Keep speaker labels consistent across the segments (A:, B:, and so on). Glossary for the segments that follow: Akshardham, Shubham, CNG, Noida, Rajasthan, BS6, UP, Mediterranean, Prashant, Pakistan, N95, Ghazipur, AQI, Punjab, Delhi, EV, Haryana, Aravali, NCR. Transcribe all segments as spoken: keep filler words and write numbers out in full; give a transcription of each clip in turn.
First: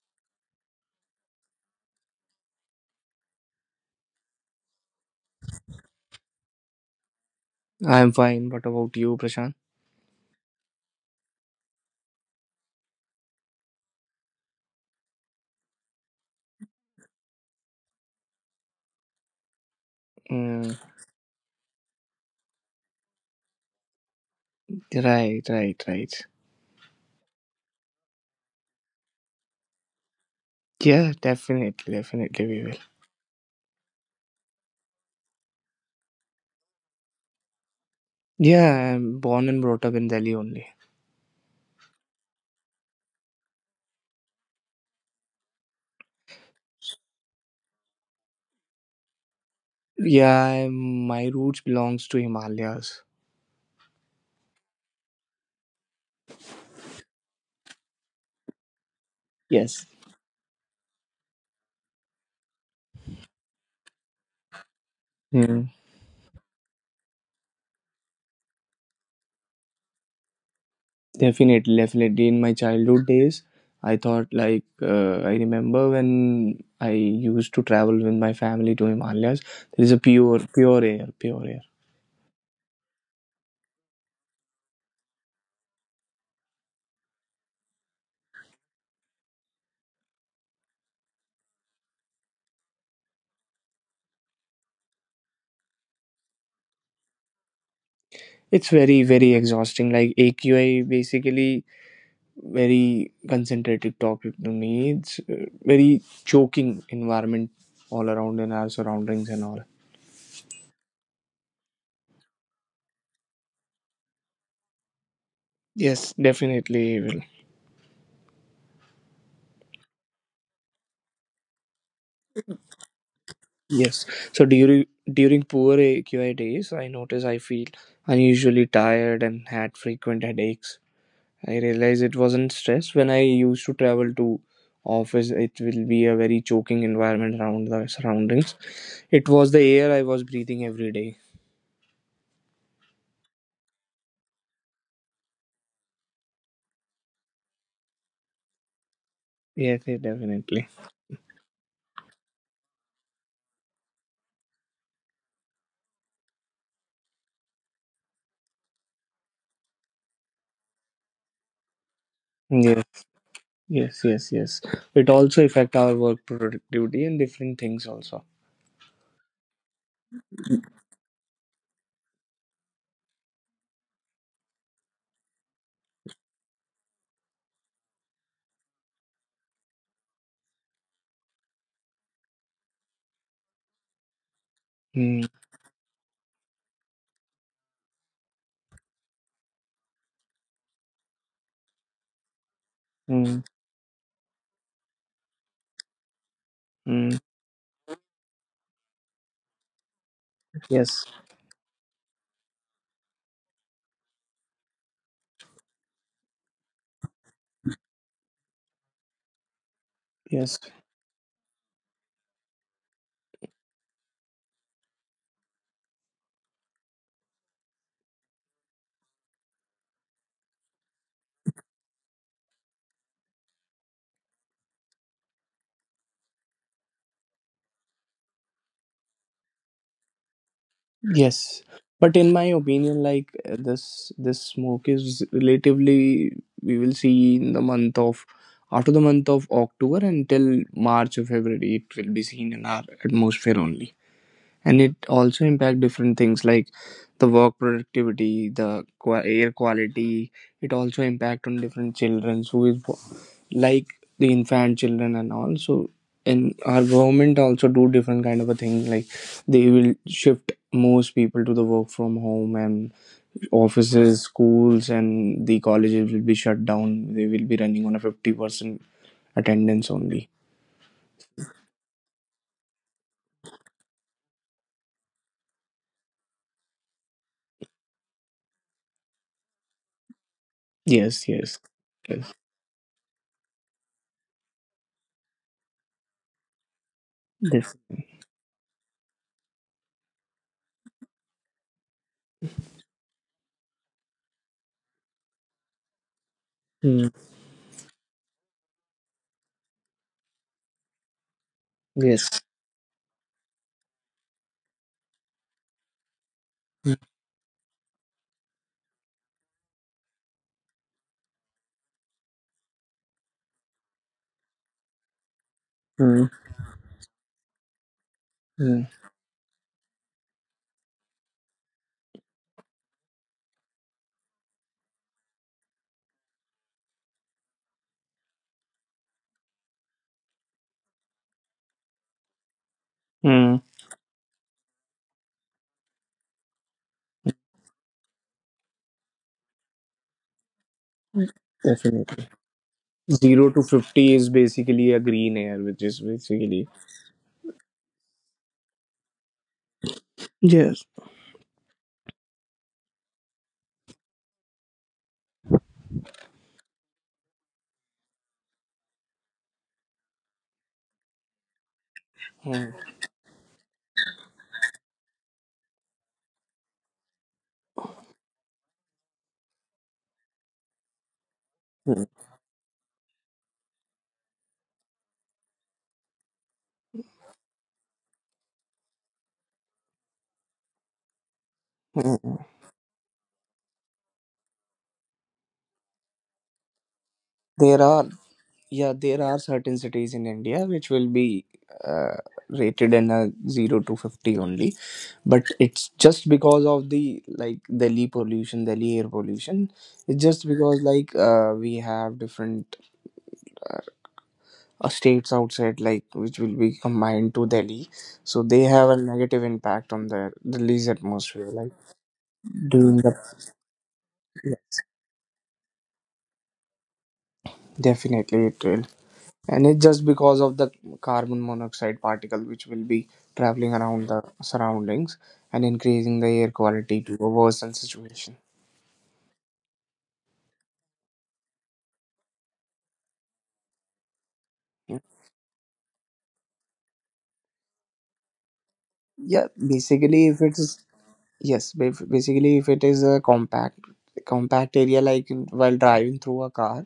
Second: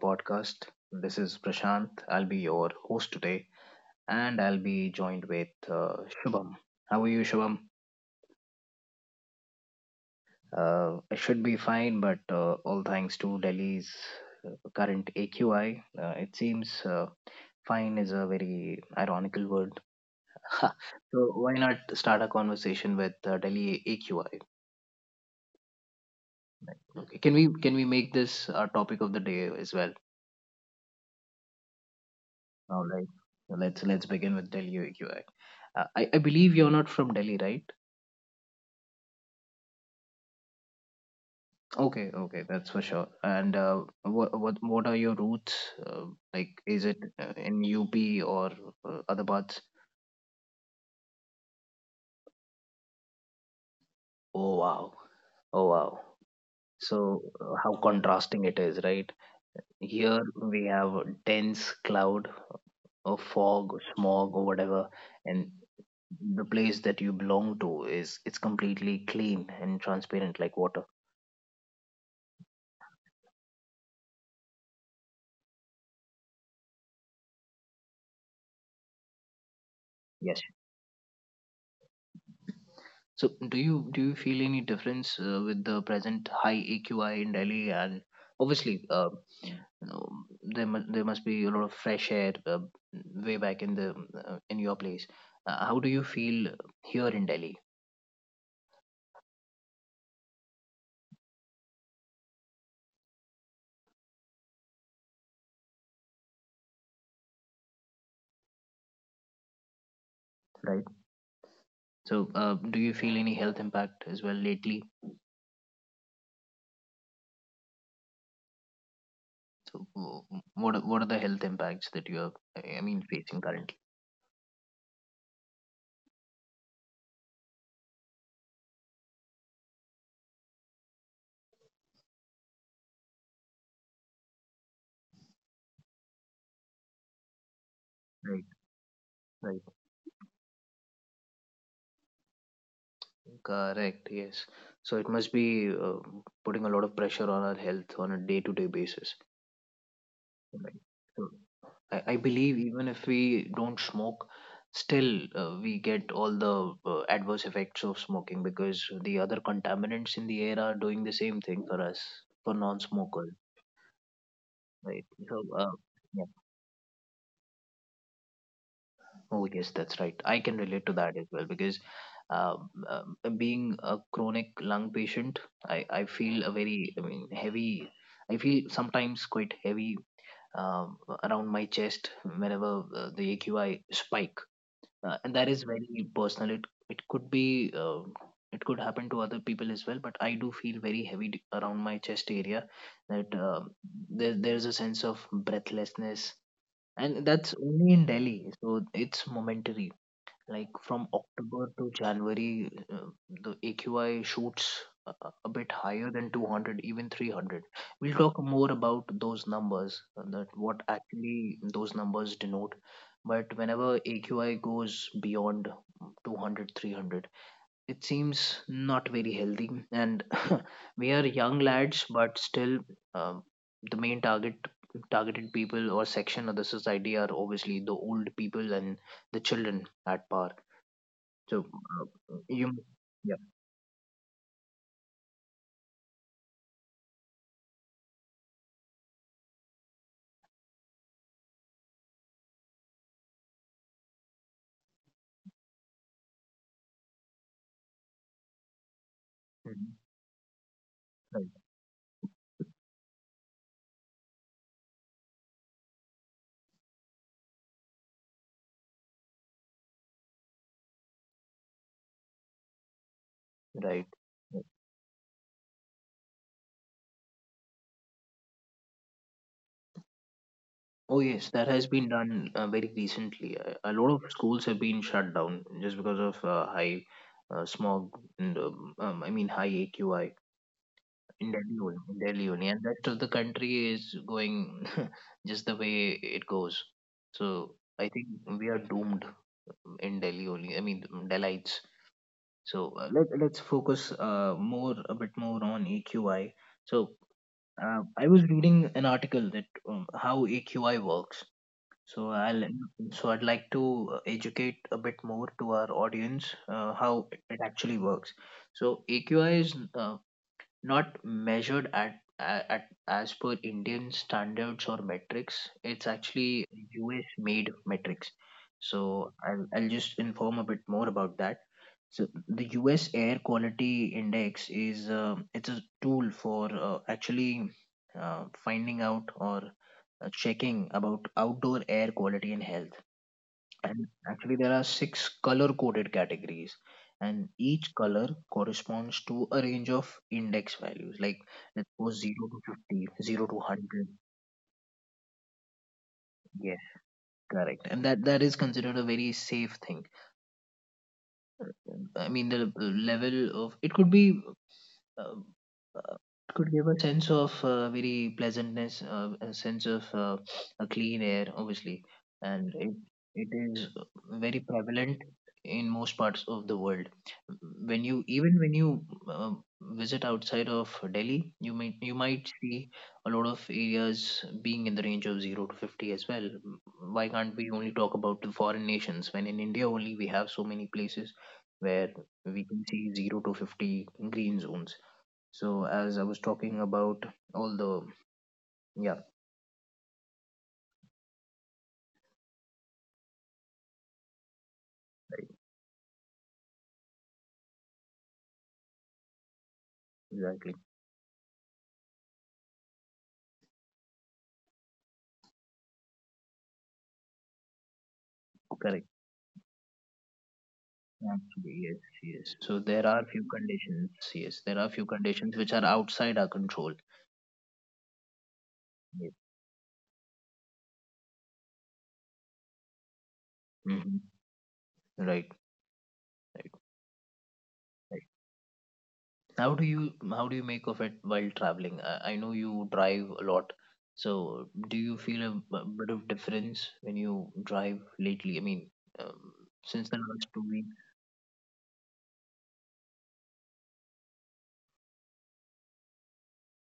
A: podcast. This is Prashant. I'll be your host today, and I'll be joined with uh, Shubham. How are you, Shubham?
B: I'm fine. What about you, Prashant?
A: Uh, I should be fine, but uh, all thanks to Delhi's uh, current A Q I, uh, it seems uh, fine is a very ironical word. so
B: Mm,
A: why not start a conversation with uh, Delhi A Q I?
B: right, right, right.
A: Okay. Can we can we make this our topic of the day as well?
B: Yeah, definitely, definitely we will.
A: All right. So let's let's begin with Delhi U A E. Uh, I I believe you're not from Delhi, right?
B: Yeah, I'm born and brought up in Delhi only.
A: Okay, okay, that's for sure. And uh, what what what are your roots? Uh, like, is it uh, in U P or uh, other parts?
B: Yeah, I'm, my roots belongs to Himalayas.
A: Oh wow, oh wow. So uh, how contrasting it is, right?
B: Yes.
A: Here we have a dense cloud or fog or smog or whatever, and
B: Mm,
A: the place that you belong to is it's completely clean and transparent like water.
B: definitely, definitely. In my childhood days, I thought like uh, I remember when I used to travel with my family to Himalayas. There is a
A: Yes.
B: pure, pure air, pure air.
A: So, do you do you feel any difference uh, with the present high A Q I in Delhi? And obviously, uh, you know, there mu- there must be a lot of fresh air uh, way back in the uh, in your place. Uh, how do you feel here in Delhi?
B: It's very, very exhausting. Like A Q I basically very concentrated topic to me. It's uh, very choking environment all around in our surroundings and all.
A: Right. So, uh, do you feel any health impact as well lately?
B: Yes, definitely will.
A: So, w- what are- what are the health impacts that you are, I mean, facing currently?
B: Yes. So during during poor A Q I days, I notice I feel unusually tired and had frequent headaches. I realize it wasn't stress when I used to travel to office. It will be a very choking environment around the
A: Right.
B: surroundings. It was
A: Right.
B: the air I was breathing every day.
A: Correct. Yes. So it must be uh, putting a lot of pressure on our health on a day-to-day basis.
B: Yes, yes, definitely.
A: Right. So, I, I believe even if we don't smoke, still uh, we get all the uh, adverse effects of smoking because the other contaminants in the air are doing the same thing for us, for
B: Yes.
A: non-smokers,
B: Yes, yes, yes.
A: right?
B: It
A: So,
B: also
A: uh,
B: affect our
A: yeah.
B: work productivity and different things also.
A: Oh, yes, that's right. I can relate to that as well because um, um, being a chronic lung patient, I, I feel a very, I mean, heavy, I feel sometimes quite heavy um, around my chest whenever uh, the A Q I spike uh,
B: Mm,
A: and that is very personal. It it could be uh, it could happen to other people as well, but I do feel very heavy d- around my chest area that
B: mm,
A: uh, there, there's a sense of breathlessness
B: mm.
A: and that's only in delhi, so it's momentary, like from
B: Yes,
A: October to January, uh, the A Q I shoots a a- a bit higher than two hundred, even three hundred. We'll talk more about those numbers, uh, that
B: yes,
A: what actually those numbers denote. But whenever A Q I goes beyond two hundred, three hundred, it seems not very healthy. And we are young lads, but still, um, the main target targeted people or section of the society are obviously the old people and the children at par,
B: yes.
A: so
B: But in
A: uh,
B: my
A: you,
B: opinion, like
A: yeah,
B: uh, this, this smoke is relatively we will see in the month of after the month of October until March or February. It will be seen in our atmosphere only. And it also impact different things like the work productivity, the qua- air
A: mhm,
B: quality, it also
A: right,
B: impact on different children who is wo- like the infant children and all. So and our government also do different kind of a thing, like they will shift most people to the work from home, and
A: right.
B: offices, schools and the colleges will be shut down, they will be running on a fifty percent attendance only.
A: Oh yes, that has been done uh, very recently. Uh, a lot of schools have been shut down just because of uh, high uh, smog and um, um, I mean high A Q I
B: Yes,
A: in
B: yes,
A: Delhi, only- in
B: yes,
A: Delhi only, and rest of the country is going just the way it goes. So
B: yes.
A: I think we are doomed in Delhi only. I mean Delites. So uh, let let's focus uh, more a bit more on A Q I. So
B: Mm.
A: Uh, I was reading an article that um, how A Q I works. So
B: Yes.
A: I'll so I'd like to uh, educate a bit more to our audience uh, how it actually works. So A Q I is uh, not measured at, at as per Indian standards or metrics. It's actually U S made metrics.
B: Mm.
A: So I'll, I'll just inform a bit more about that. So the U S Air Quality Index is uh, it's a tool for uh, actually uh, finding out or uh, checking about outdoor air quality and health.
B: Mm.
A: And actually, there are six color coded categories, and each color corresponds to a range of index values. Like let's suppose
B: Definitely.
A: zero to fifty, zero to
B: Zero to
A: one hundred.
B: fifty is basically a green air, which is basically.
A: Yes, correct. And that that is considered a very safe thing.
B: Yes.
A: I mean, the level of it could be uh, uh, could give a sense of uh, very pleasantness, uh, a sense of uh, a clean air, obviously, and
B: Mm,
A: it, it is very prevalent in most parts of the world. When you even when you uh, visit outside of Delhi, you might
B: mm,
A: you might see a lot of areas being in the range of zero to fifty as well. Why can't we only talk about the foreign nations when in India only we have so many places where
B: mm.
A: we can see zero to fifty green zones? So as I was talking about all
B: There
A: the
B: are Yeah,
A: yeah,
B: there are certain cities in India which will be uh, rated in a zero to fifty only,
A: right,
B: but it's just because of the, like, Delhi pollution, Delhi air pollution. It's just
A: exactly,
B: because like uh, we have different. uh, uh, States outside like which will be combined to Delhi, so they have
A: correct.
B: a negative impact on the Delhi's atmosphere,
A: Actually,
B: like
A: yes, yes, so there
B: during the,
A: are few conditions, yes,
B: yeah,
A: there are few conditions which are outside our control.
B: definitely it will,
A: Yes.
B: and it's just because of the carbon monoxide particle which will be traveling around the
A: Hmm,
B: surroundings
A: right,
B: and increasing the air
A: right,
B: quality to a worsen
A: right.
B: situation.
A: How do you how do you make of it while traveling? I, I know you drive a lot, so do
B: Yeah.
A: you feel a, b- bit of difference when you drive lately? I mean
B: Yeah,
A: um, since the
B: basically if
A: last two
B: it's
A: weeks
B: Yes, ba- basically, if it is a compact compact area, like in- while driving through a car,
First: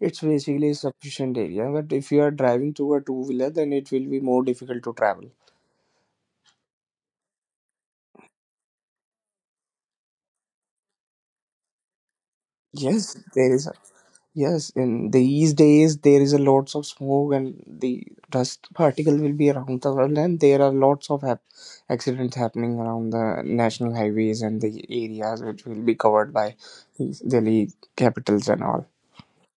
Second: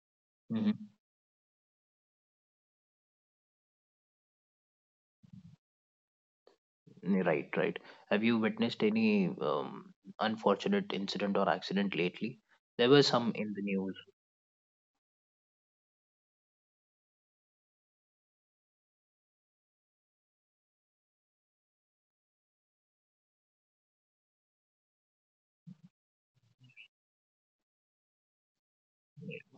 B: it's basically
A: Mm-hmm.
B: sufficient area. But if you are driving through a two wheeler, then it will be more difficult to travel.
A: Right, right. Have you witnessed any um, unfortunate incident or accident lately? There were
B: Yes,
A: some in
B: there
A: the
B: is. A,
A: news.
B: yes, in these days there is a lots of smoke and the dust particle will be around the world, and there are lots of hap- accidents happening around the national highways and the areas which will be covered by these Delhi capitals and all.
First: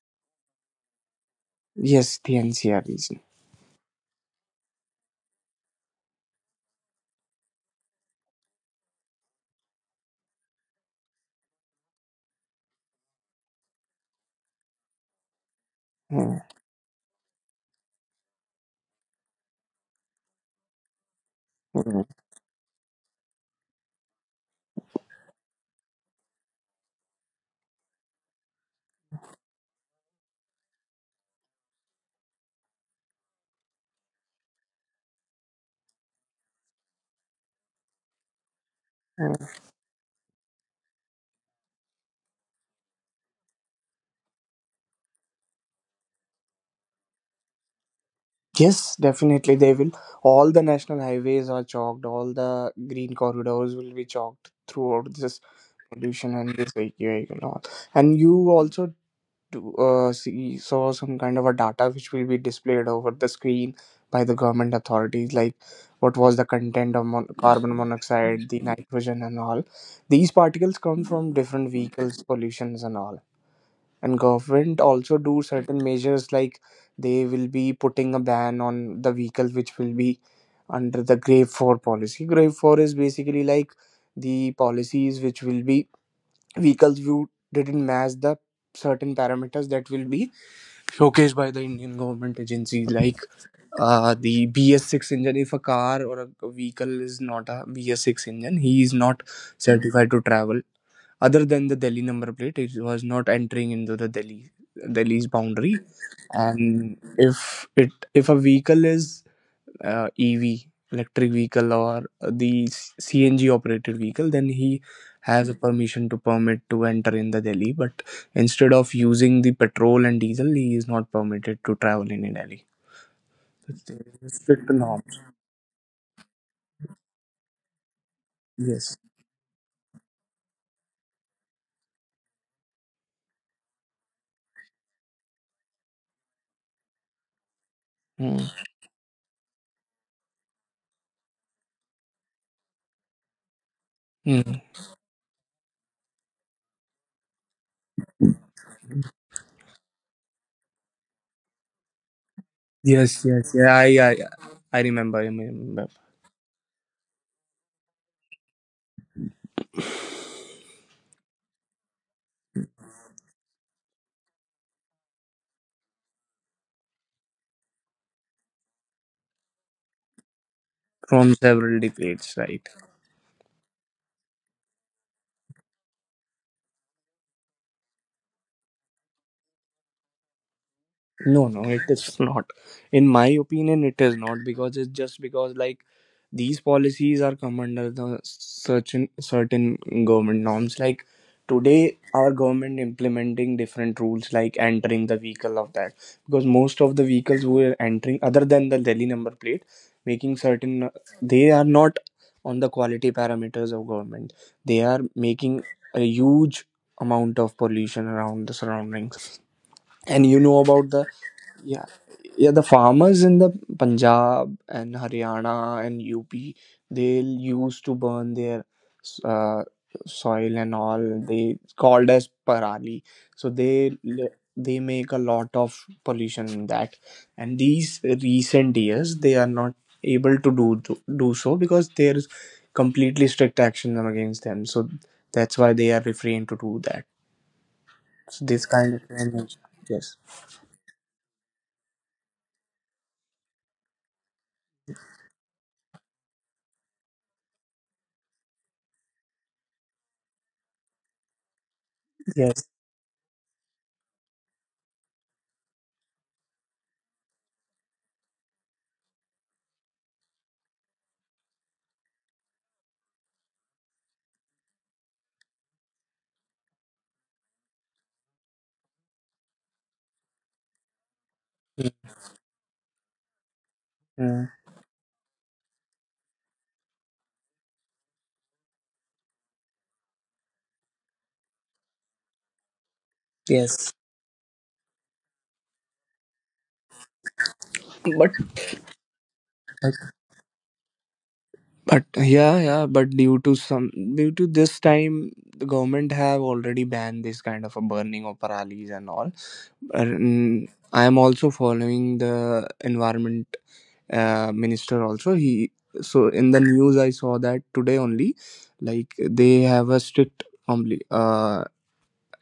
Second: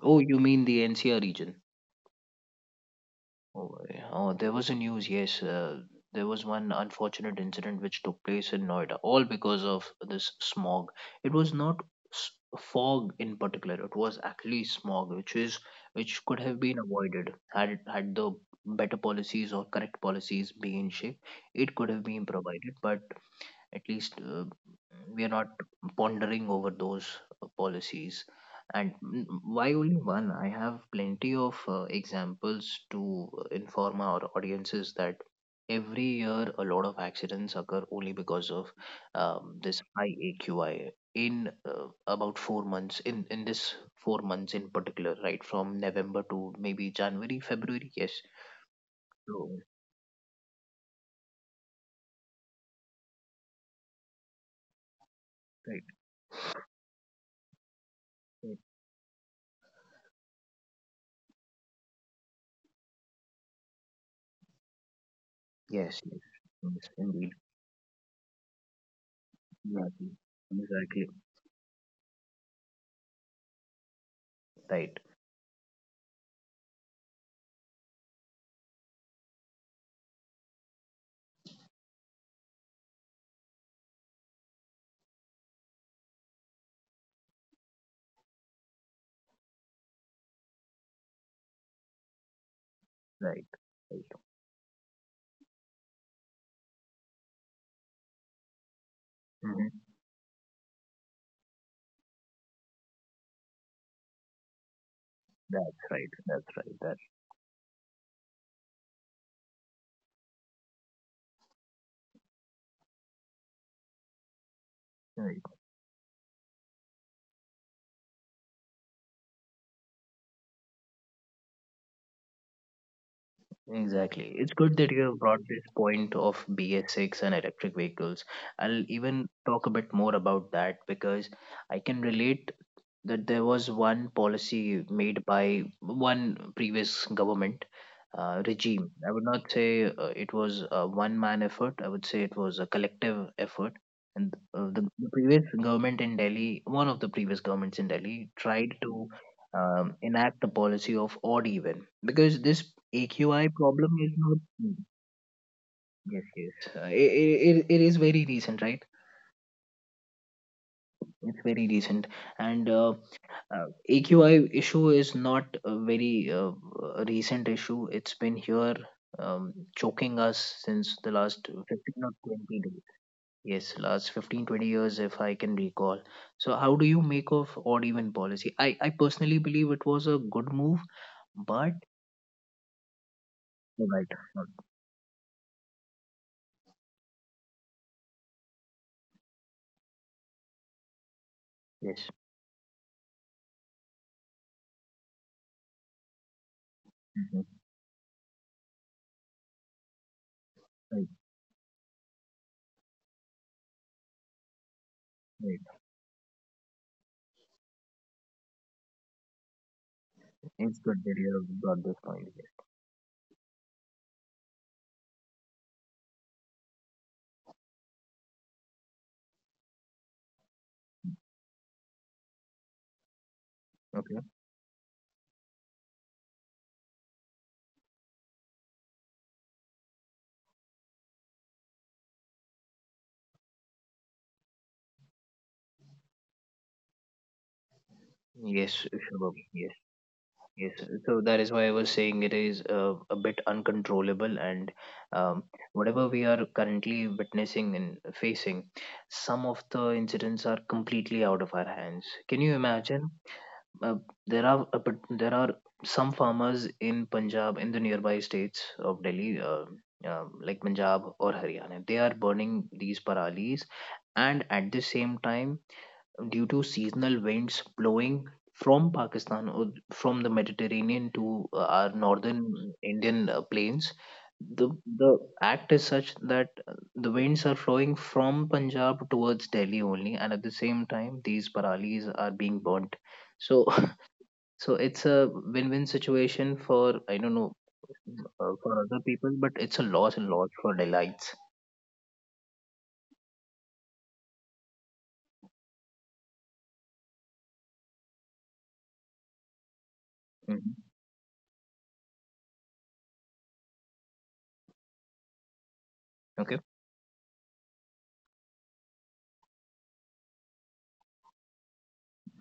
A: Oh, you mean the N C R region?
B: Yes, the N C R region.
A: Oh, yeah. Oh, there was a news, yes. Uh, there was one unfortunate incident which took place in Noida, all because of this smog. It was not s- fog in particular, it was actually smog, which is which could have been avoided had it- had the better policies or correct policies been in shape. It could
B: Mm,
A: have been provided, but at least uh, we are not pondering over those uh, policies. And mm, why only one? I have plenty of uh, examples to inform our audiences that every year a lot of accidents occur only because of um,
B: mm.
A: this high A Q I in uh, about four months in in this four months in particular, right from november to maybe january, february, yes,
B: Yes,
A: so
B: definitely they will. All the national highways are chalked. All the green corridors will be chalked throughout this
A: right,
B: pollution and this vehicle and all. And you
A: right,
B: also do, uh, see saw some kind of a data which will be displayed over the screen by the government authorities, like
A: yes,
B: what
A: yes,
B: was the
A: yes,
B: content of mon-
A: indeed,
B: carbon monoxide, the nitrogen and all.
A: exactly,
B: These particles come
A: exactly.
B: from different vehicles, pollutions and all, and government
A: Right.
B: also do certain measures, like they will be putting a ban on the vehicle which will be under the grave four policy. Grave four is basically like the policies which will be vehicles you didn't match the certain parameters that will be showcased by the Indian government agencies, like
A: Right. Right.
B: uh, the b s six engine. If a car or a vehicle is not a b s six engine, he is not
A: Mhm.
B: certified to travel. Other than the Delhi number plate, it was not entering into the Delhi Delhi's
A: That's
B: boundary.
A: right. That's right.
B: And
A: That's
B: if it if a vehicle is uh, E V, electric vehicle, or the C N G operated vehicle, then he
A: right.
B: has a permission to permit to enter in the Delhi. But instead of using the petrol and diesel, he is not permitted to travel in Delhi. That's the
A: Exactly. It's
B: strict
A: good that you
B: norms.
A: have brought this point of B S six and electric vehicles. I'll
B: Yes.
A: even talk a bit more about that because I can relate that there was one policy made by one previous government
B: Mm.
A: uh, regime. I would not say uh, it was a one man effort, I would say it was a collective effort. And
B: Mm.
A: uh, the, the previous government in Delhi, one of the previous governments in Delhi, tried to um, enact the policy of odd even because this
B: Yes. Yes.
A: A Q I
B: Yeah. I.
A: problem
B: I.
A: is not. Mm,
B: I remember. I remember
A: yes, yes. Uh, it, it, it is very recent, right? It's very recent. And uh, uh, A Q I issue is not a very uh, uh, recent issue. It's been here um, choking us since the
B: from
A: last
B: several
A: fifteen or
B: decades,
A: twenty
B: right?
A: days. Yes, last fifteen twenty years, if I can recall. So, how do you make of odd even policy? I, I personally believe it was a good move,
B: No, no,
A: but.
B: it is not. In my opinion, it
A: Right.
B: is not, because it's just because like these policies are come under the certain certain government norms. Like today,
A: Yes.
B: our government implementing different rules like entering the vehicle of that, because most of the vehicles
A: Mhm.
B: who are entering other than the Delhi number plate, making certain
A: Right.
B: they are not on the quality parameters of government. They are
A: Right.
B: making a huge amount of pollution around the surroundings, and you know
A: It's
B: about the,
A: good that you have
B: yeah,
A: brought this point.
B: yeah, the farmers in the Punjab and Haryana and U P, they used to burn their uh, soil and all. They called as parali. So they
A: Okay.
B: they make a lot of pollution in that. And these recent years, they are not able to do to, do so, because there is completely strict action against them. So that's why they are refrained to do that. So this
A: Yes,
B: kind
A: Shubham.
B: of,
A: Yes,
B: yes,
A: yes. So that is why I was saying it is uh, a bit uncontrollable, and um, whatever we are currently witnessing and facing, some of the incidents are completely out of our hands. Can you
B: yes.
A: imagine? Uh, there are a, bit- there are some farmers in Punjab, in the nearby states of Delhi, uh, uh, like Punjab or Haryana. They are burning these paralis, and at the same time due to seasonal winds blowing from Pakistan or from the Mediterranean to uh, our northern Indian uh, plains,
B: Mm.
A: the the act is such that uh, the winds are flowing from Punjab towards Delhi only, and at the same time, these paralis are being burnt. So,
B: Yes.
A: so it's a win-win situation for I don't know
B: But
A: uh, for other people, but it's a loss and loss for Delights.
B: But yeah, yeah, but due to some due to this time, the government have already banned this kind of a burning of paralis and all. And
A: Hmm.
B: I am also following the environment uh, minister also. He, so in
A: Okay.
B: the news I saw that today only, like they have a strict compli- uh,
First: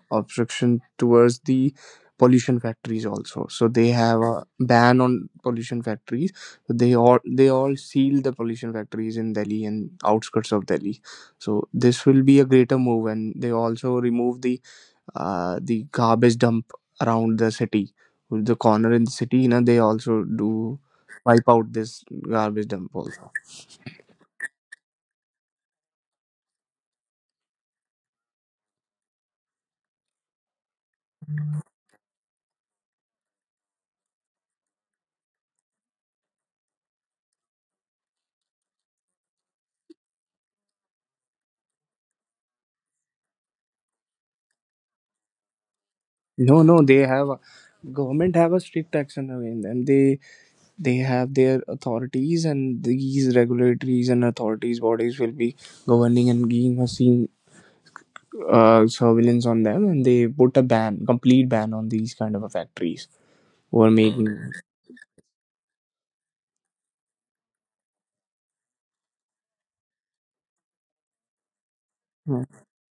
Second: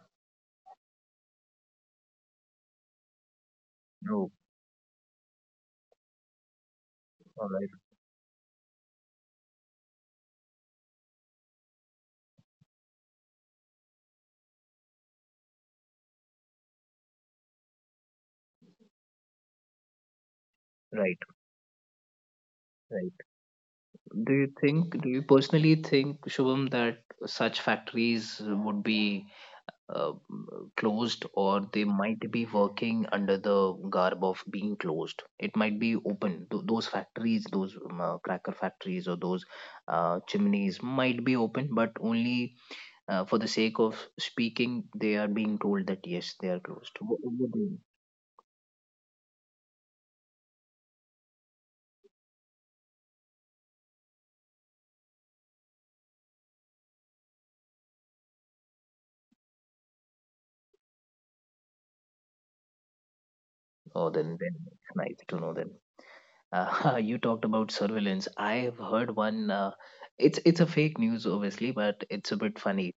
B: obstruction towards the pollution factories also. So they have
A: Oh,
B: a ban on pollution factories, so they all
A: all
B: they
A: right.
B: all seal the pollution factories in Delhi and outskirts of Delhi. So this will be a greater move, and they also remove the uh, the garbage dump around the city, the corner in the city, you know, they also do
A: Right.
B: wipe out this garbage dump
A: Right.
B: also.
A: Do you think, do you personally think, Shubham, that such factories would be uh, closed or they might be working under the garb of being closed? It might be open. Th- those factories, those um, uh, cracker factories or those uh, chimneys might be open, but only uh, for the sake of speaking, they are being told that yes, they
B: No,
A: are
B: no,
A: closed.
B: they
A: Wh-
B: have a,
A: what do you-
B: government have a strict action against them. they they have their authorities, and these regulatories and authorities bodies will be governing and being a seen uh, surveillance on them, and they put a ban, complete ban, on these kind of a factories who are
A: Oh,
B: making.
A: then, then it's nice to know that. Uh, you talked about surveillance. I have heard one. Uh, it's it's a fake news, obviously, but it's a
B: Mm,
A: bit funny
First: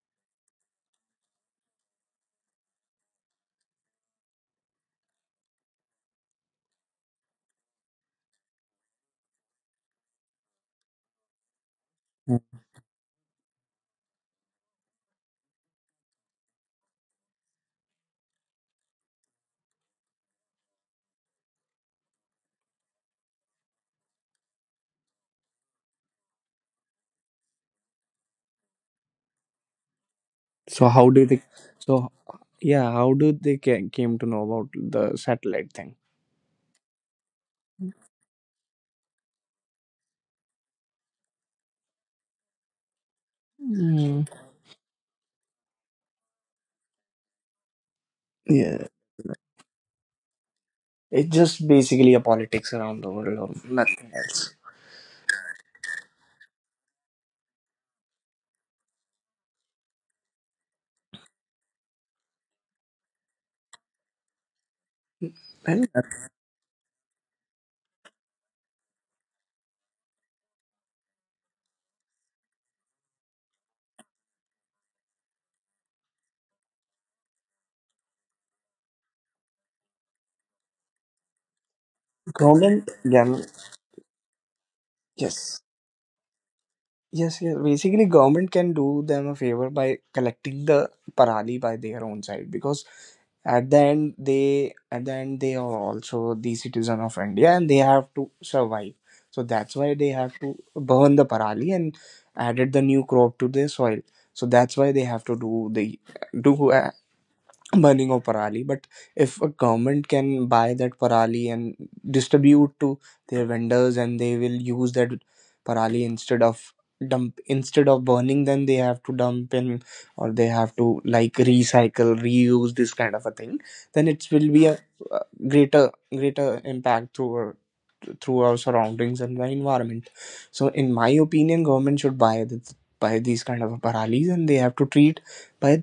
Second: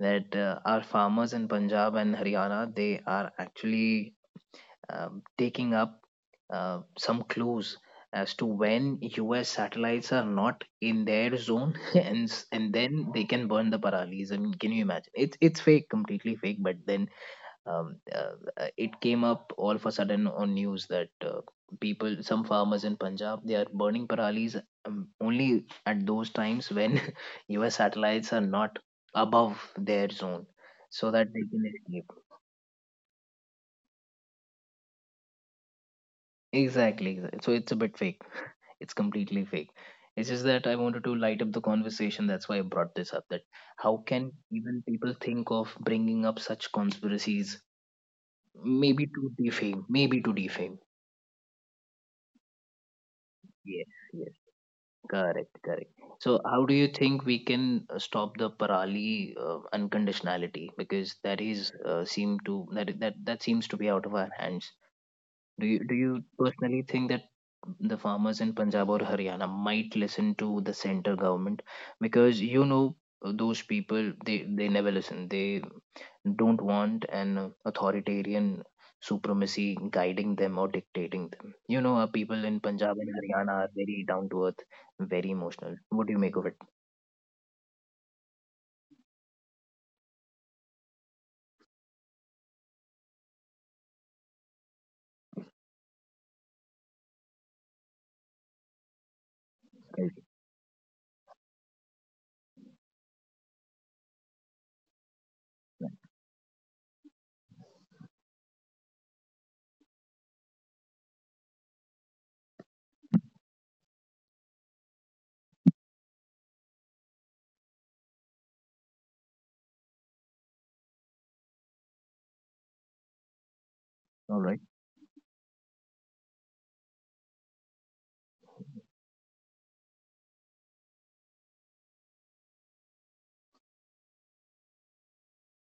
A: that uh, our farmers in Punjab and Haryana they are actually um, taking up uh, some clues as to when U S satellites are not in their zone, and s-
B: mm.
A: and then they can burn the Paralis. I mean, can you imagine? It's it's fake, completely fake. But then um, uh, uh, it came up all of a sudden on news that uh, people some farmers in punjab they are burning paralis um, only at those times when us satellites are not above their zone
B: So how
A: so
B: do
A: that
B: they,
A: they can
B: so,
A: escape
B: yeah, how do they ca- came to know about the satellite thing?
A: exactly exa- so it's a bit fake. It's completely fake. It's just that I wanted to light up the conversation. That's why I brought this up, that how
B: Mm.
A: can even people think of bringing up such conspiracies?
B: Yeah,
A: Maybe to defame, maybe to defame
B: it's just basically a politics around the world or nothing
A: Yes.
B: else.
A: Correct, correct. So, how do you think we can uh, stop the Parali uh, unconditionality? Because that is uh, seem to that that that seems to be out of our hands. Do you
B: And
A: do you personally think that the farmers in Punjab or Haryana might listen to the center government? Because you know, those people they they never listen. They don't want an authoritarian supremacy guiding them or dictating them. You know, our people in
B: government.
A: Punjab and
B: Yeah.
A: Haryana are very down to earth, very
B: Yes.
A: emotional. What do you make of it?
B: Yes, yes. Basically, government can do them a favor by collecting the parali by their own side, because at the end, they at the end they are also the citizen of India, and they have to survive. So that's why they have to burn the parali and added the new crop to their soil. So that's why they have to do the do burning of parali. But if a government can buy that parali and distribute to their vendors, and they will use that parali instead of dump, instead of burning, then they have to dump in, or they have to like recycle, reuse this kind of a thing, then it
A: All
B: will be
A: right.
B: a uh, greater greater impact through our, through our surroundings and the environment. So in my opinion, government should buy this, buy these kind of paralis, and they have to treat by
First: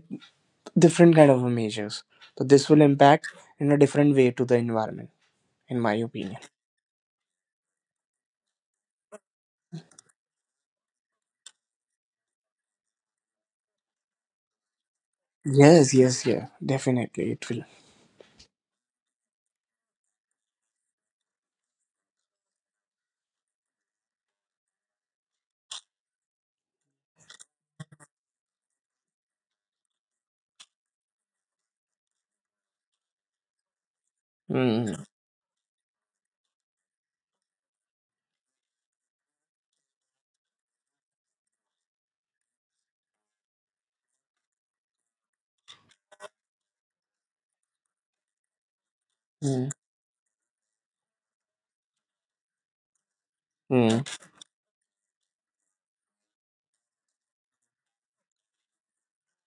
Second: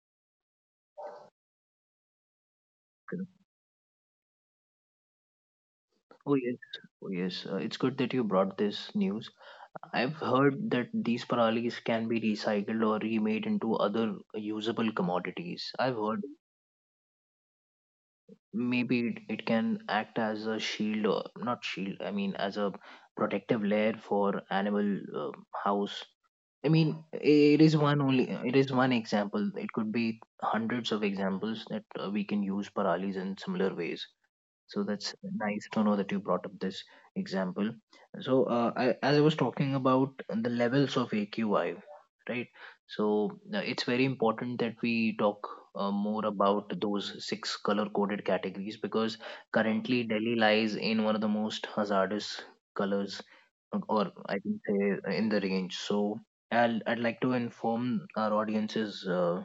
B: different kind of measures. So this will impact in a different way to the environment, in my
A: Oh
B: opinion.
A: yes, oh yes. Uh, it's good that you brought this news. I've heard that these paralis can be recycled or remade into other usable commodities.
B: Yes,
A: I've heard
B: yes, yeah, definitely it will.
A: maybe it, it can act as a shield, or not shield, I mean as a protective layer for animal uh, house. I mean it is one only, it is one example. It could be hundreds of examples that uh, we can use paralis in similar ways. So
B: Mm,
A: that's nice to know that you brought up this example. So uh, I, as I was talking about the levels of A Q I, right? So uh, it's very important that we talk uh, more about those six color-coded categories, because
B: mm,
A: currently Delhi lies in one of the most hazardous colors, uh,
B: mm,
A: or I can say uh, in the range. So I'll, I'd like to inform our audiences. Uh,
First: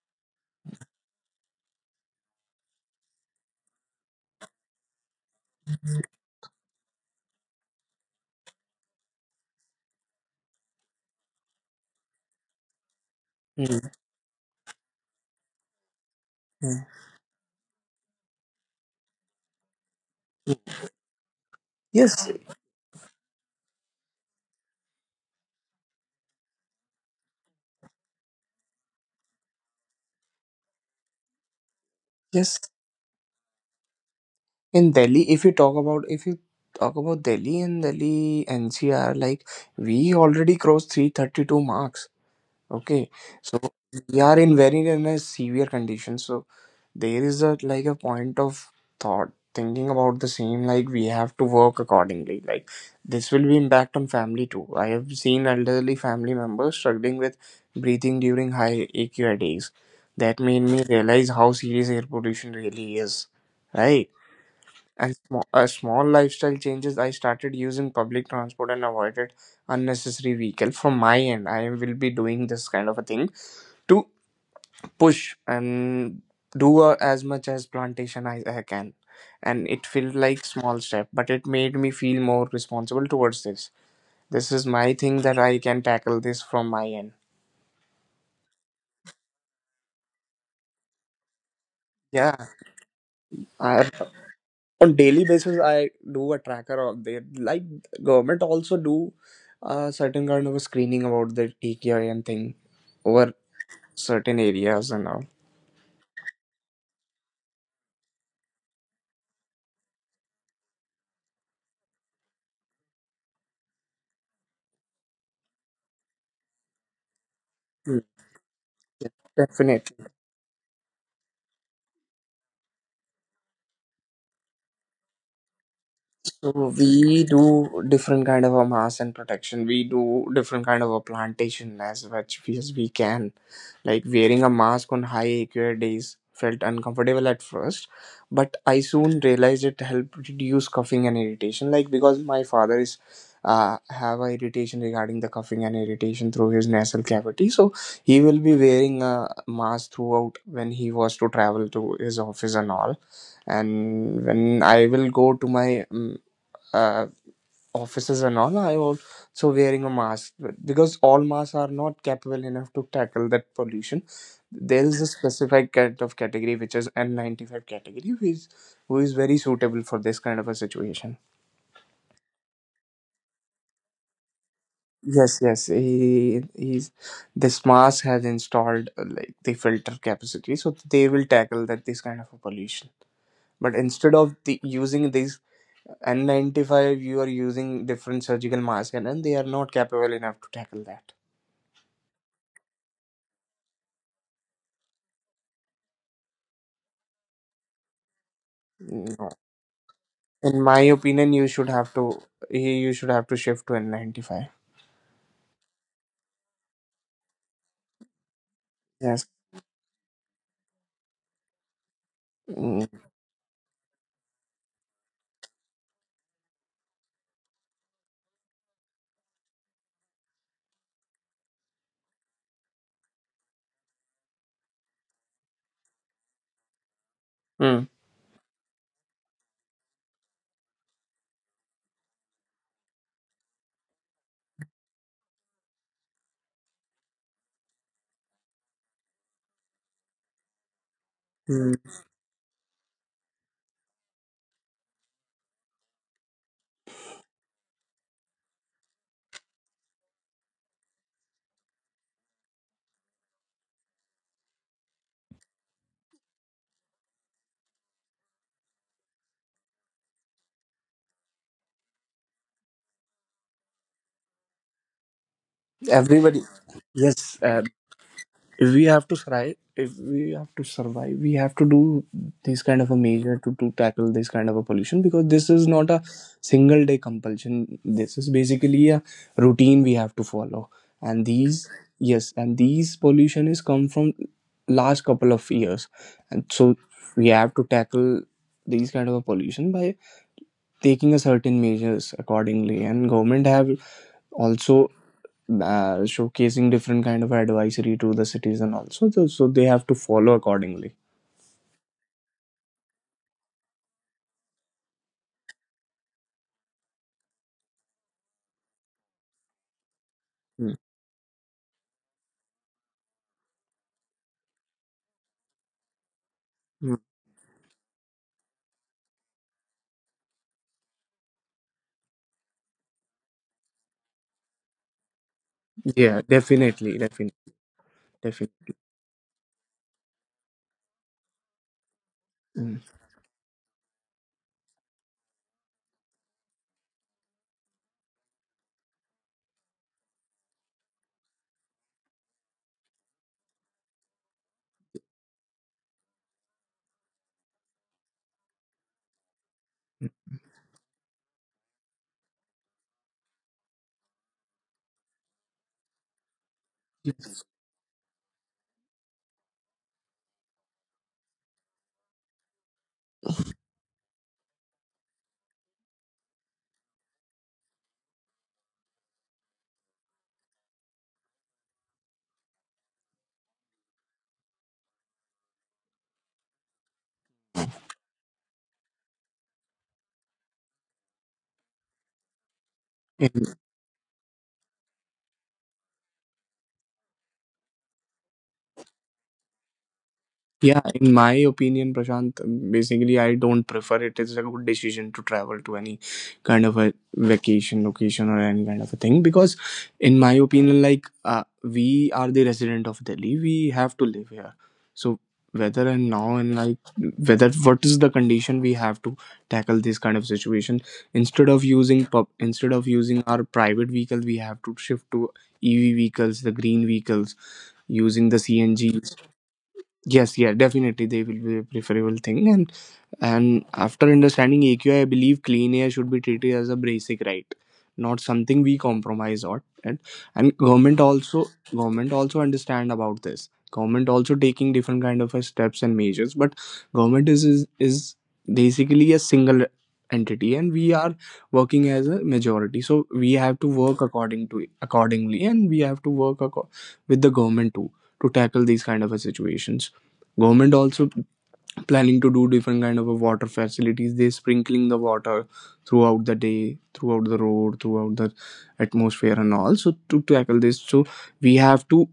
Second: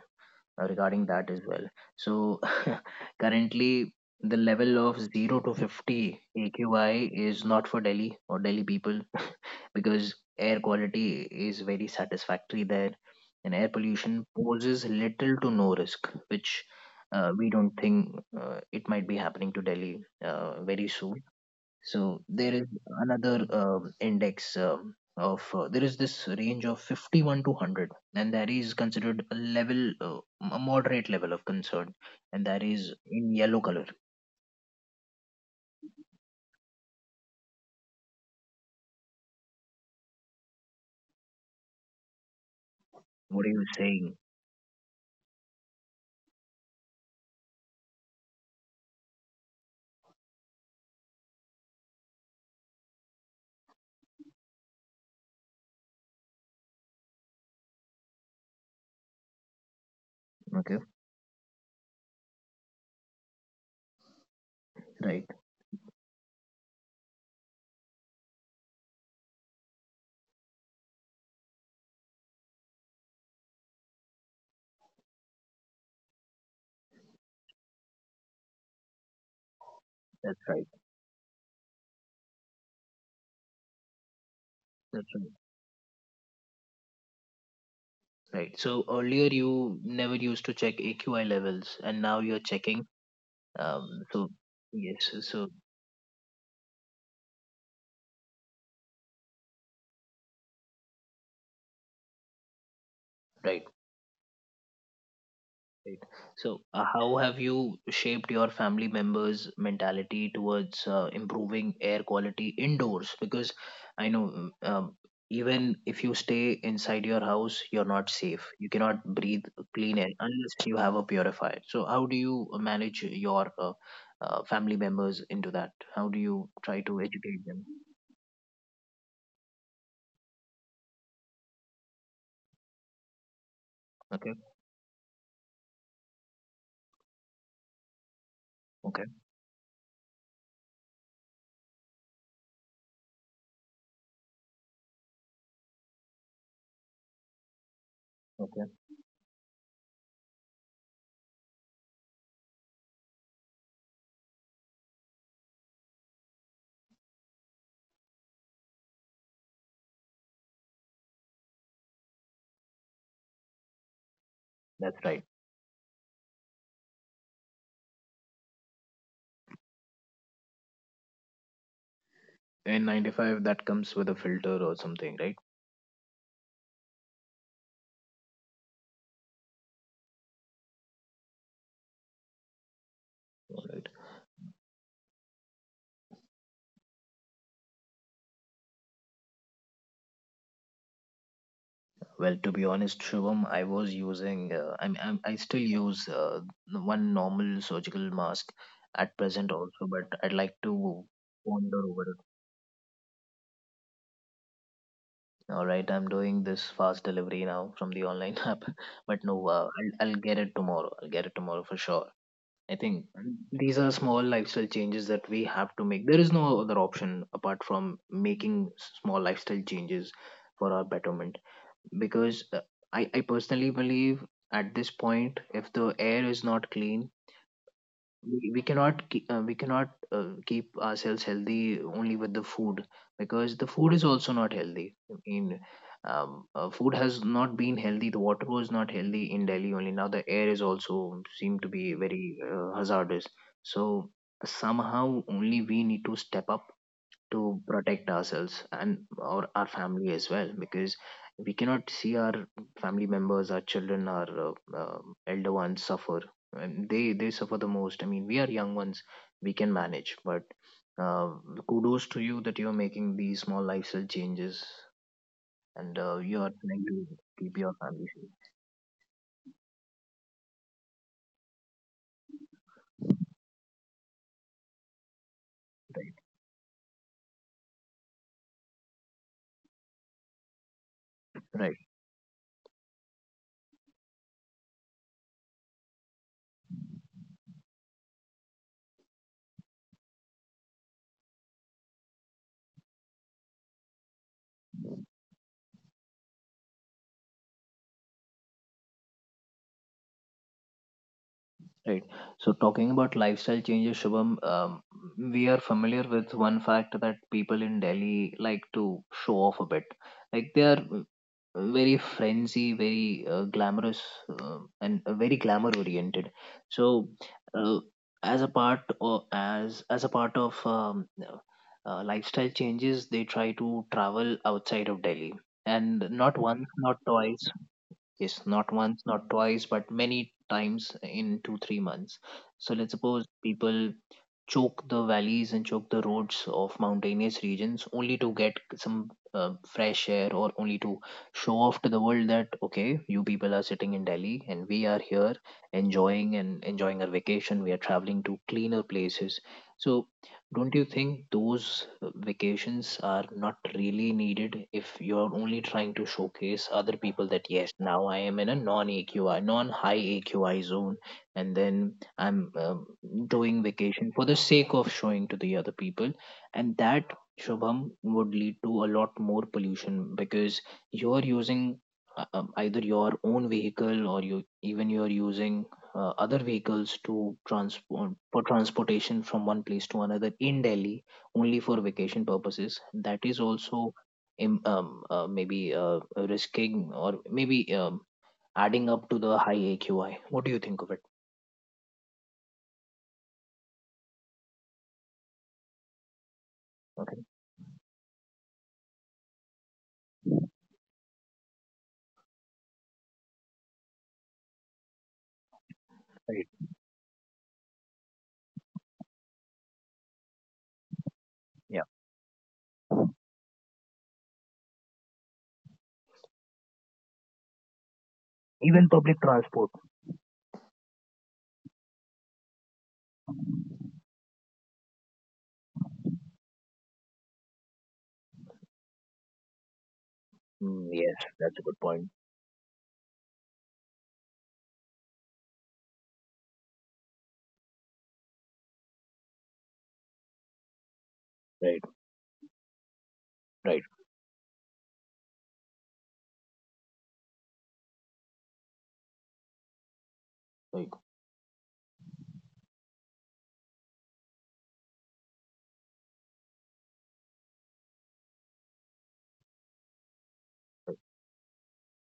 A: uh, Regarding that as well. So currently, the level of zero to fifty A Q I is not for Delhi or Delhi people because air quality is very satisfactory there, and air
B: mm,
A: pollution poses little to no risk, which
B: mm.
A: uh, we don't think uh, it might be happening to Delhi uh, very soon. So
B: Yes,
A: there is another um, index um, of uh, there is this range of fifty one to one hundred, and that is considered a level, uh, a moderate level of concern, and
B: yes.
A: that is in yellow color.
B: In Delhi, if you talk about if you talk about Delhi and Delhi N C R, like we already crossed three thirty two marks. Okay,
A: What are
B: so
A: you saying?
B: we are in very in a severe condition. So there is a like a point of thought thinking about the same, like we have to work accordingly, like this will be impact on family too. I have seen elderly family members struggling with breathing during high AQI days. That made
A: Okay,
B: me realize how serious air pollution really is. Right. And
A: right,
B: sm- a small lifestyle changes, I started using public transport and avoided unnecessary vehicle. From my end, I will be doing this kind of a thing. To push and do uh, as much as plantation I, I can. And it felt
A: that's
B: like
A: right,
B: small step, but it made me feel more responsible towards this. This is my
A: that's
B: thing,
A: right.
B: that I can tackle this from my end.
A: Right. So earlier you never used to check A Q I levels, and now you're
B: Yeah.
A: checking.
B: I,
A: Um, so
B: on
A: yes,
B: daily
A: so
B: basis, I do a tracker of the, like, government also do a certain kind of a screening about the T K I and thing over
A: right.
B: certain areas and all.
A: Right. So, uh, how have you shaped your family members' mentality towards uh, improving air quality indoors? Because I know mm, um, even if you stay inside your house, you're
B: Hmm.
A: not safe. You cannot breathe clean
B: Definitely.
A: air unless you have a purifier. So, how do you manage your uh, uh, family members into that? How do you
B: So
A: try to
B: we
A: educate them?
B: do different kind of a mass and protection. We do different kind of a plantation as much as we can. Like
A: Okay,
B: wearing a mask on high A Q I days felt uncomfortable at first, but I
A: okay,
B: soon realized it helped reduce coughing and irritation. Like because my father is uh, have a irritation regarding the coughing and irritation through his nasal cavity, so he will
A: okay.
B: be wearing a mask throughout when he was to travel to his office and all. And when I will go to my mm, uh, offices and all are also wearing a mask, because all masks are not capable enough to tackle that pollution. There
A: That's
B: is a
A: right.
B: specific kind of category which is N ninety-five category, who is who is very suitable for this kind of a situation.
A: In ninety five, that comes with a filter or something,
B: Yes, yes, he he's this mask has installed uh, like the filter capacity, so they will tackle that this kind of a pollution. But
A: right?
B: instead of the using these N ninety-five, you are using different surgical masks, and, and they are not capable enough to tackle that.
A: Well, to be honest, Shubham, I was using, uh, I'm, I'm, I still use uh, the one normal surgical mask at
B: No.
A: present also, but I'd like
B: In my
A: to
B: opinion, you should
A: ponder
B: have
A: over it.
B: to he- you should have to shift to N ninety-five.
A: All right, I'm doing this fast delivery now from the online app, but
B: Yes.
A: no, uh, I'll, I'll get it tomorrow. I'll get it tomorrow for sure. I
B: Mm.
A: think these are small lifestyle changes that we have to make. There is no other option apart from making s- small lifestyle changes for our betterment, because uh, I, I personally believe at this point, if the air is not clean,
B: Mm.
A: we, we cannot ke- uh, we cannot uh, keep ourselves healthy only with the food, because the food is also not healthy. I mean, um, uh, food has not been healthy, the water was not healthy in Delhi, only now the air is also seem to be
B: Mm.
A: very uh, hazardous. So somehow only we need to step up to protect ourselves and our, our family as well, because we cannot see our family members, our children, our uh, um elder ones suffer, and they they suffer the most. I mean we are young ones, we can manage, but uh, kudos to you that you're making these small lifestyle changes, and uh, you're
B: Everybody.
A: trying to
B: Yes.
A: keep
B: Uh,
A: your family safe,
B: if we have to survive, if we have to survive, we have to do this kind of a measure to, to tackle this kind of a pollution, because this is not a single day compulsion. This is basically a routine we have to follow. And these,
A: right.
B: yes, and these pollution is come from last couple of years, and so we have to tackle these kind of a pollution by taking a certain measures accordingly. And government have also uh, showcasing different kind of advisory to the citizen also, so, so they have to follow accordingly.
A: Right. So talking about lifestyle changes, Shubham, um, we are familiar with one fact that people in Delhi like to show off a bit. Like they
B: Mm,
A: are uh, very frenzy, very uh, glamorous, uh, and uh, very glamour oriented.
B: mm.
A: So uh, as a part, or as as a part of um, uh, lifestyle changes, they try to travel outside of Delhi, and
B: Yeah,
A: not once,
B: definitely,
A: not twice.
B: definitely,
A: Yes, not
B: definitely.
A: once, not twice, but many times in two, three months. So
B: Mm,
A: let's suppose people choke the valleys and choke the roads of mountainous regions, only to get some uh, fresh air, or only to show off to the world that okay, you people are sitting in Delhi and we are here enjoying, and enjoying our vacation, we are traveling to cleaner places. So
B: mm.
A: don't you think those uh, vacations are not really needed if you're only trying to showcase other people that yes, now I am in a non AQI, non high AQI zone, and then I'm um doing vacation for the sake of showing to the other people, and that, Shubham, would lead to a lot more pollution, because you're using uh, um, either your own vehicle, or you, even you're using uh, other vehicles to transport, for transportation from one place to another in Delhi, only for vacation purposes. That is
B: Yes.
A: also im- um, uh, maybe uh, risking, or maybe um, adding up to the high A Q I. What do you
B: Yeah,
A: think of it?
B: in my opinion, Prashant, basically I don't prefer it. It's a good decision to travel to any kind of a
A: Okay.
B: vacation location or any kind of a thing, because in my opinion, like uh, we are the resident of Delhi, we have to live here. So whether and now and like, whether what is the condition, we have to tackle this kind of situation. instead of
A: Yeah.
B: using pub instead of using our private vehicle, we have to shift to EV vehicles, the green vehicles, using the CNG.
A: Even public transport.
B: Yes, yeah, definitely they will be a preferable thing. and and after understanding A Q I, I I believe clean air should be treated as a basic right, not something we compromise on. And, and
A: Mm,
B: government
A: yes,
B: also,
A: that's a good
B: government
A: point.
B: also understand about this. Government also taking different kind of uh, steps and measures, but government is, is is basically a single entity, and we are
A: Right,
B: working as a majority. So we have to
A: right,
B: work according to accordingly, and we have to work acco- with the government too, to tackle these kind of a situations. Government
A: right,
B: also planning to do different kind of a water facilities. They sprinkling the water throughout the day, throughout the road, throughout the atmosphere and all, so to tackle this.
A: right.
B: So we have to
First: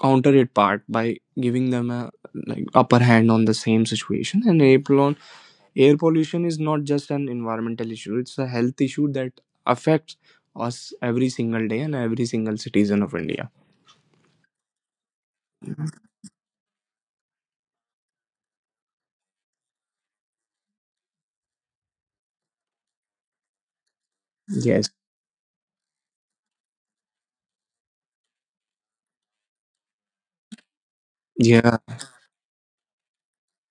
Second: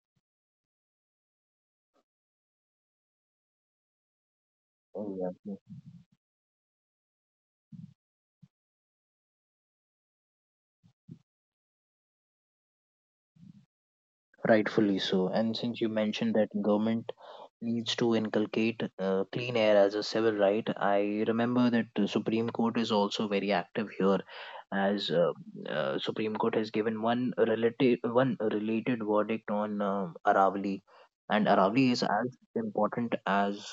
B: counter it part by giving them a like upper hand on the same situation. And air
A: Oh,
B: pollution,
A: yeah.
B: air pollution is not just an environmental issue. It's a health issue that affects us every single day and every single citizen of India.
A: Rightfully so. And since you mentioned that government needs to inculcate uh, clean air as a civil right. I remember that the Supreme Court is also very active here,
B: Yes,
A: as uh, uh, Supreme Court has given one related one related verdict on um Aravali, and
B: yeah,
A: Aravali is as important as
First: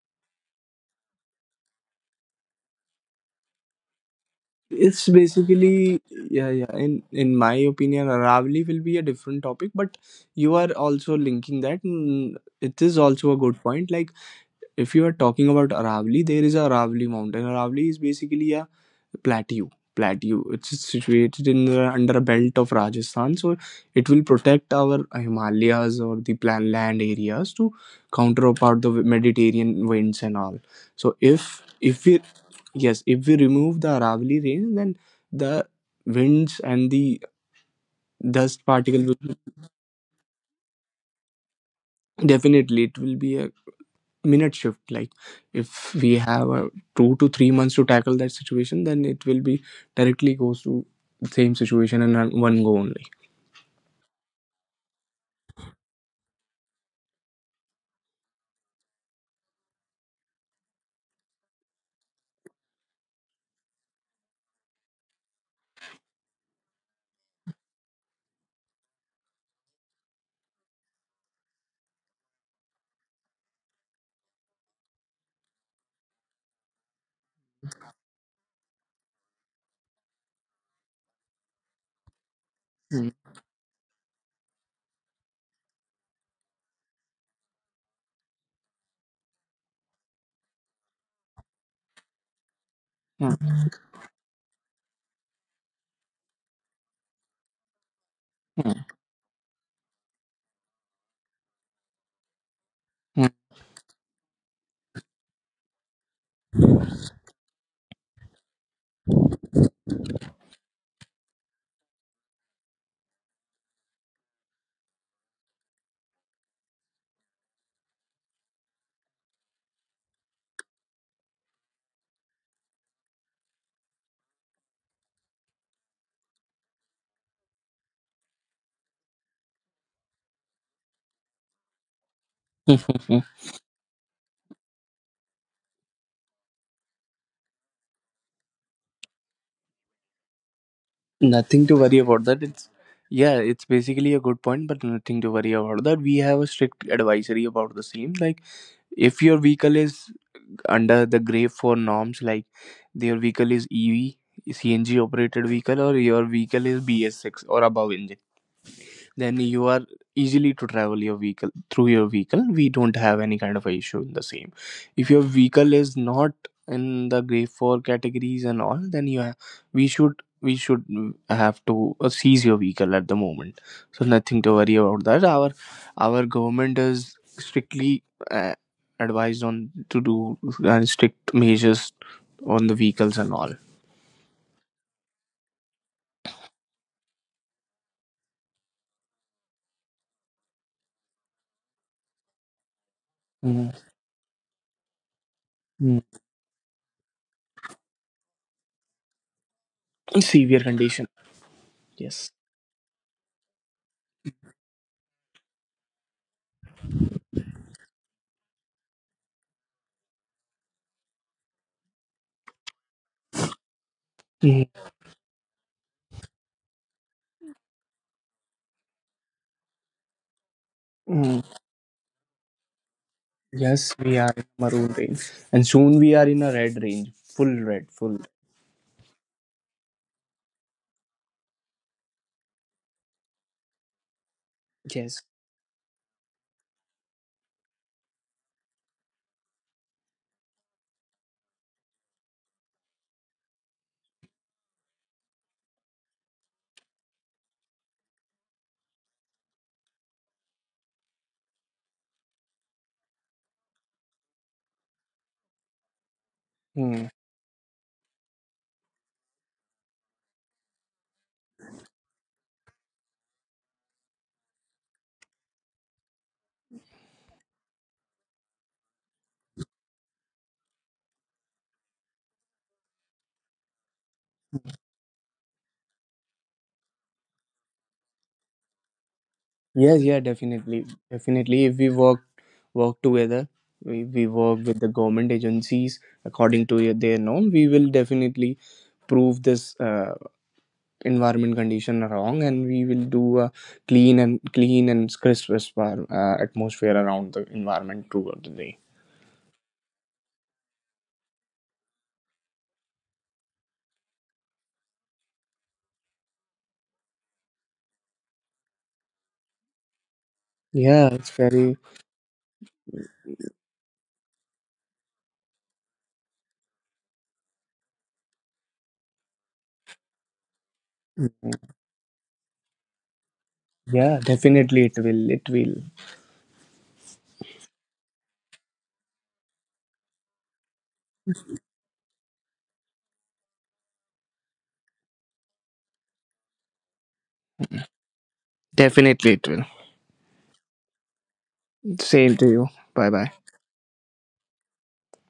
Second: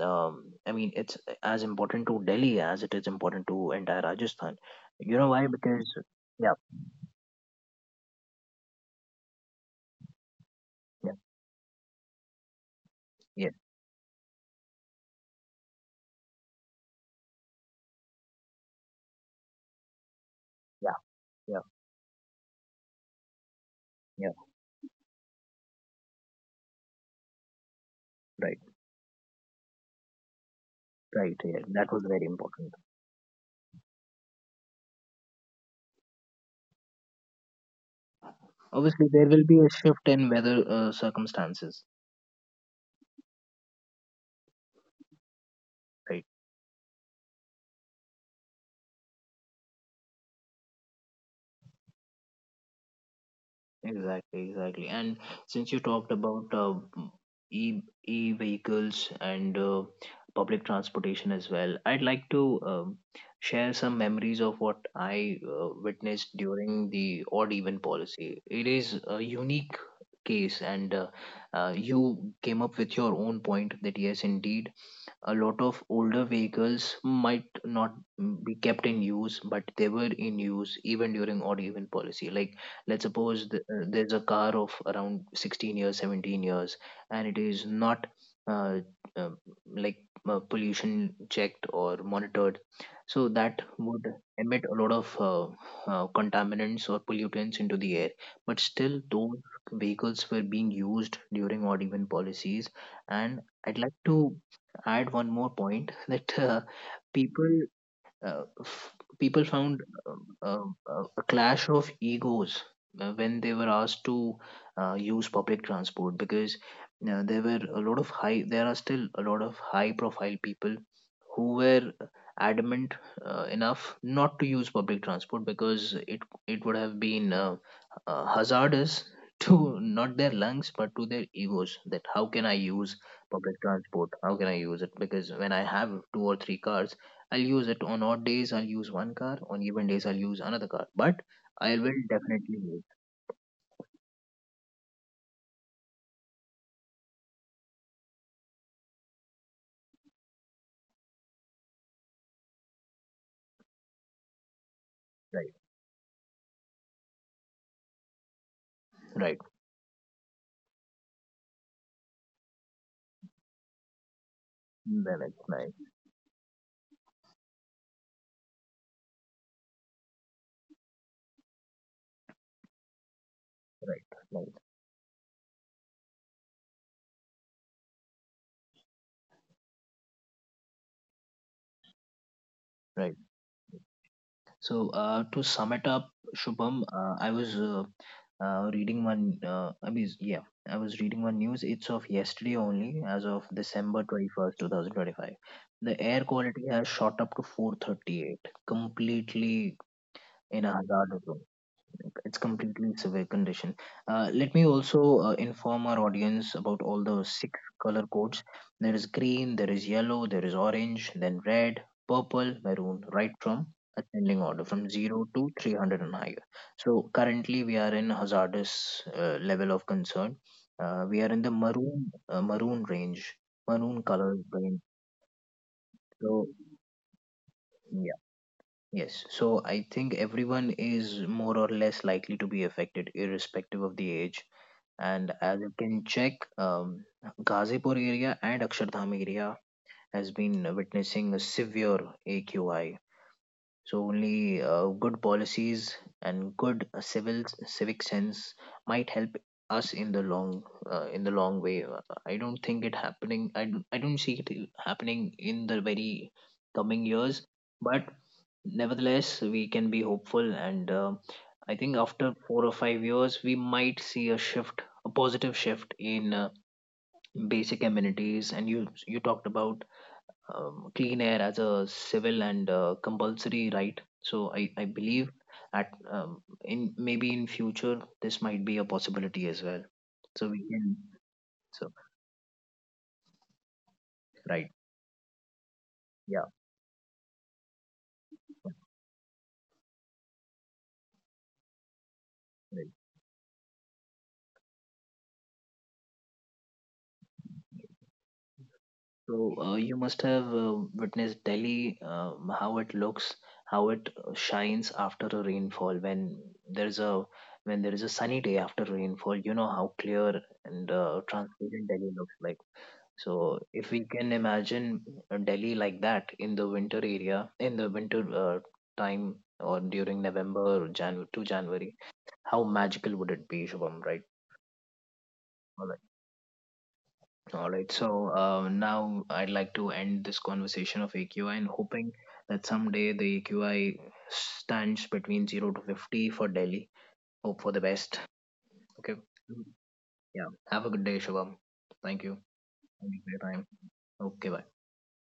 A: um, I mean it's as important to Delhi as it is important to entire Rajasthan.
B: it's
A: You know why? Because
B: basically, yeah,
A: yeah,
B: yeah, in in my opinion, Aravali will be a different topic, but you are
A: yeah,
B: also linking that. Mm, it is also a
A: yeah,
B: good point. Like if you are talking about Aravali, there is a Aravali mountain. Aravali is basically a plateau plateau It's
A: yeah,
B: situated
A: yeah,
B: in the, under a belt of Rajasthan. So it will
A: yeah.
B: protect our Himalayas or the plan land areas to counter
A: Right,
B: out the Mediterranean winds and all. So
A: right. Yeah,
B: if
A: that was
B: if we,
A: very important.
B: yes, if we remove the Aravalli range, then the winds and the dust
A: Obviously,
B: particle
A: there
B: will,
A: will be a shift in weather uh, circumstances,
B: definitely it will be a minute shift. Like if we
A: right?
B: have a two to three months to tackle that situation, then it will be directly goes to the same situation in one one go only.
A: Exactly, exactly. And since you talked about uh, e e vehicles and uh, public transportation as well, I'd like to um, share some memories of what I uh, witnessed during the odd even policy. It is a unique case, and uh, uh, you came up with your own point that yes, indeed, a lot of older vehicles might not be kept in use, but they were in use even during odd even policy. Like let's
B: Mm,
A: suppose th- uh, there's a car of around sixteen years, seventeen years, and it is not uh, uh, like uh, pollution checked or monitored, so that
B: mm,
A: would emit a lot of uh, uh, contaminants or pollutants into the air, but still those vehicles were being used during odd even policies.
B: mm,
A: And I'd like to add one more point, that uh, people uh, f- people found um, uh, uh, a clash of egos uh, when they were asked to uh, use public transport, because uh, there were a lot of high, there are still a lot of high profile people who were adamant uh, enough not to use public transport, because it it would have been uh, uh, hazardous to not their lungs, but to their egos. That how can I use
B: mm.
A: public transport, how can I use it, because when I have two or three cars, I'll use it on odd days. I'll use one car. On even days, I'll use another car. But I
B: Nothing to
A: will
B: worry about that.
A: definitely
B: It's,
A: use,
B: yeah, it's basically a good point, but nothing to worry about that. We have a strict advisory about the same. Like if your vehicle is under the grave for norms, like their vehicle is E V, C N G
A: right,
B: operated vehicle, or your vehicle is B S six or above engine,
A: right.
B: then you are easily to travel your vehicle through your vehicle. We don't have any kind of a issue in the same. If
A: Then
B: your
A: it's nice,
B: vehicle is not in the grade four categories and all, then you have, we should we should mm, have to uh, seize your vehicle at the moment.
A: right,
B: So
A: right,
B: nothing to worry about that. our our government is strictly uh, advised on to do uh, strict measures on the
A: right.
B: vehicles and all.
A: So uh, to sum it up, Shubham, uh, I was uh, uh, reading one. Uh, I mean, yeah, I was reading one news. It's of yesterday only, as of
B: Mhm.
A: December twenty first, two thousand twenty five. The
B: Mm.
A: air quality has shot up to four thirty eight, completely in
B: Severe
A: a
B: condition.
A: hazard,
B: Yes.
A: it's completely severe condition. Uh, let me also uh, inform our audience about all the six color codes. There is green, there is yellow, there is orange, then red, purple, maroon, right from ascending order
B: Mhm.
A: from zero to three hundred and higher. So currently we are in hazardous uh, level of concern. Uh, we are in
B: Mm.
A: the maroon uh, maroon range,
B: Yes,
A: maroon
B: we
A: color
B: are in
A: range.
B: maroon range, and soon we are in
A: So
B: a red range. Full red,
A: yeah,
B: full.
A: yes. So I think everyone is more or less likely to be affected, irrespective of the age.
B: Yes.
A: And as you can check, um, Ghazipur area and Akshardham area has been witnessing a severe A Q I. So only uh, good policies and good uh, civil civic sense might help us in the long uh, in the long way. Uh, I don't think it happening. I don't, I don't see it happening in the very coming
B: Hmm.
A: years. But nevertheless, we can be hopeful, and uh, I think after four or five years, we might see a shift, a positive shift in uh, basic amenities. And you you talked about um, clean air as a civil and uh, compulsory right. So I, I believe at um, in maybe in future this might be a possibility as well.
B: Yes, yeah,
A: So we
B: definitely,
A: can
B: definitely. If
A: so
B: we work work together, we, we work
A: right,
B: with the government agencies
A: yeah.
B: according to their norm, we will definitely prove this uh, environment condition wrong, and we will do a clean and clean and crisp atmosp- uh, atmosphere around the environment throughout the day.
A: So uh, you must have uh, witnessed Delhi, uh, how it looks, how it uh, shines after a rainfall. When there's a when there is a sunny day after rainfall, you know how clear and
B: Yeah,
A: uh,
B: it's very.
A: transparent Delhi looks like. So if we can imagine uh, Delhi like that in the winter area, in the winter uh, time, or during November, Jan to January, how magical would it be, Shubham?
B: Yeah,
A: Right?
B: definitely it will. It will.
A: All right. So uh, now I'd like to end this conversation of A Q I, and hoping that someday the A Q I stands between zero to fifty for Delhi. Hope for the best. Okay.
B: Definitely it
A: Mm.
B: will.
A: Yeah. Have a good day, Shubham. Thank you.
B: Same to you.
A: Thank
B: Bye
A: you for
B: bye.
A: your time. Okay. Bye.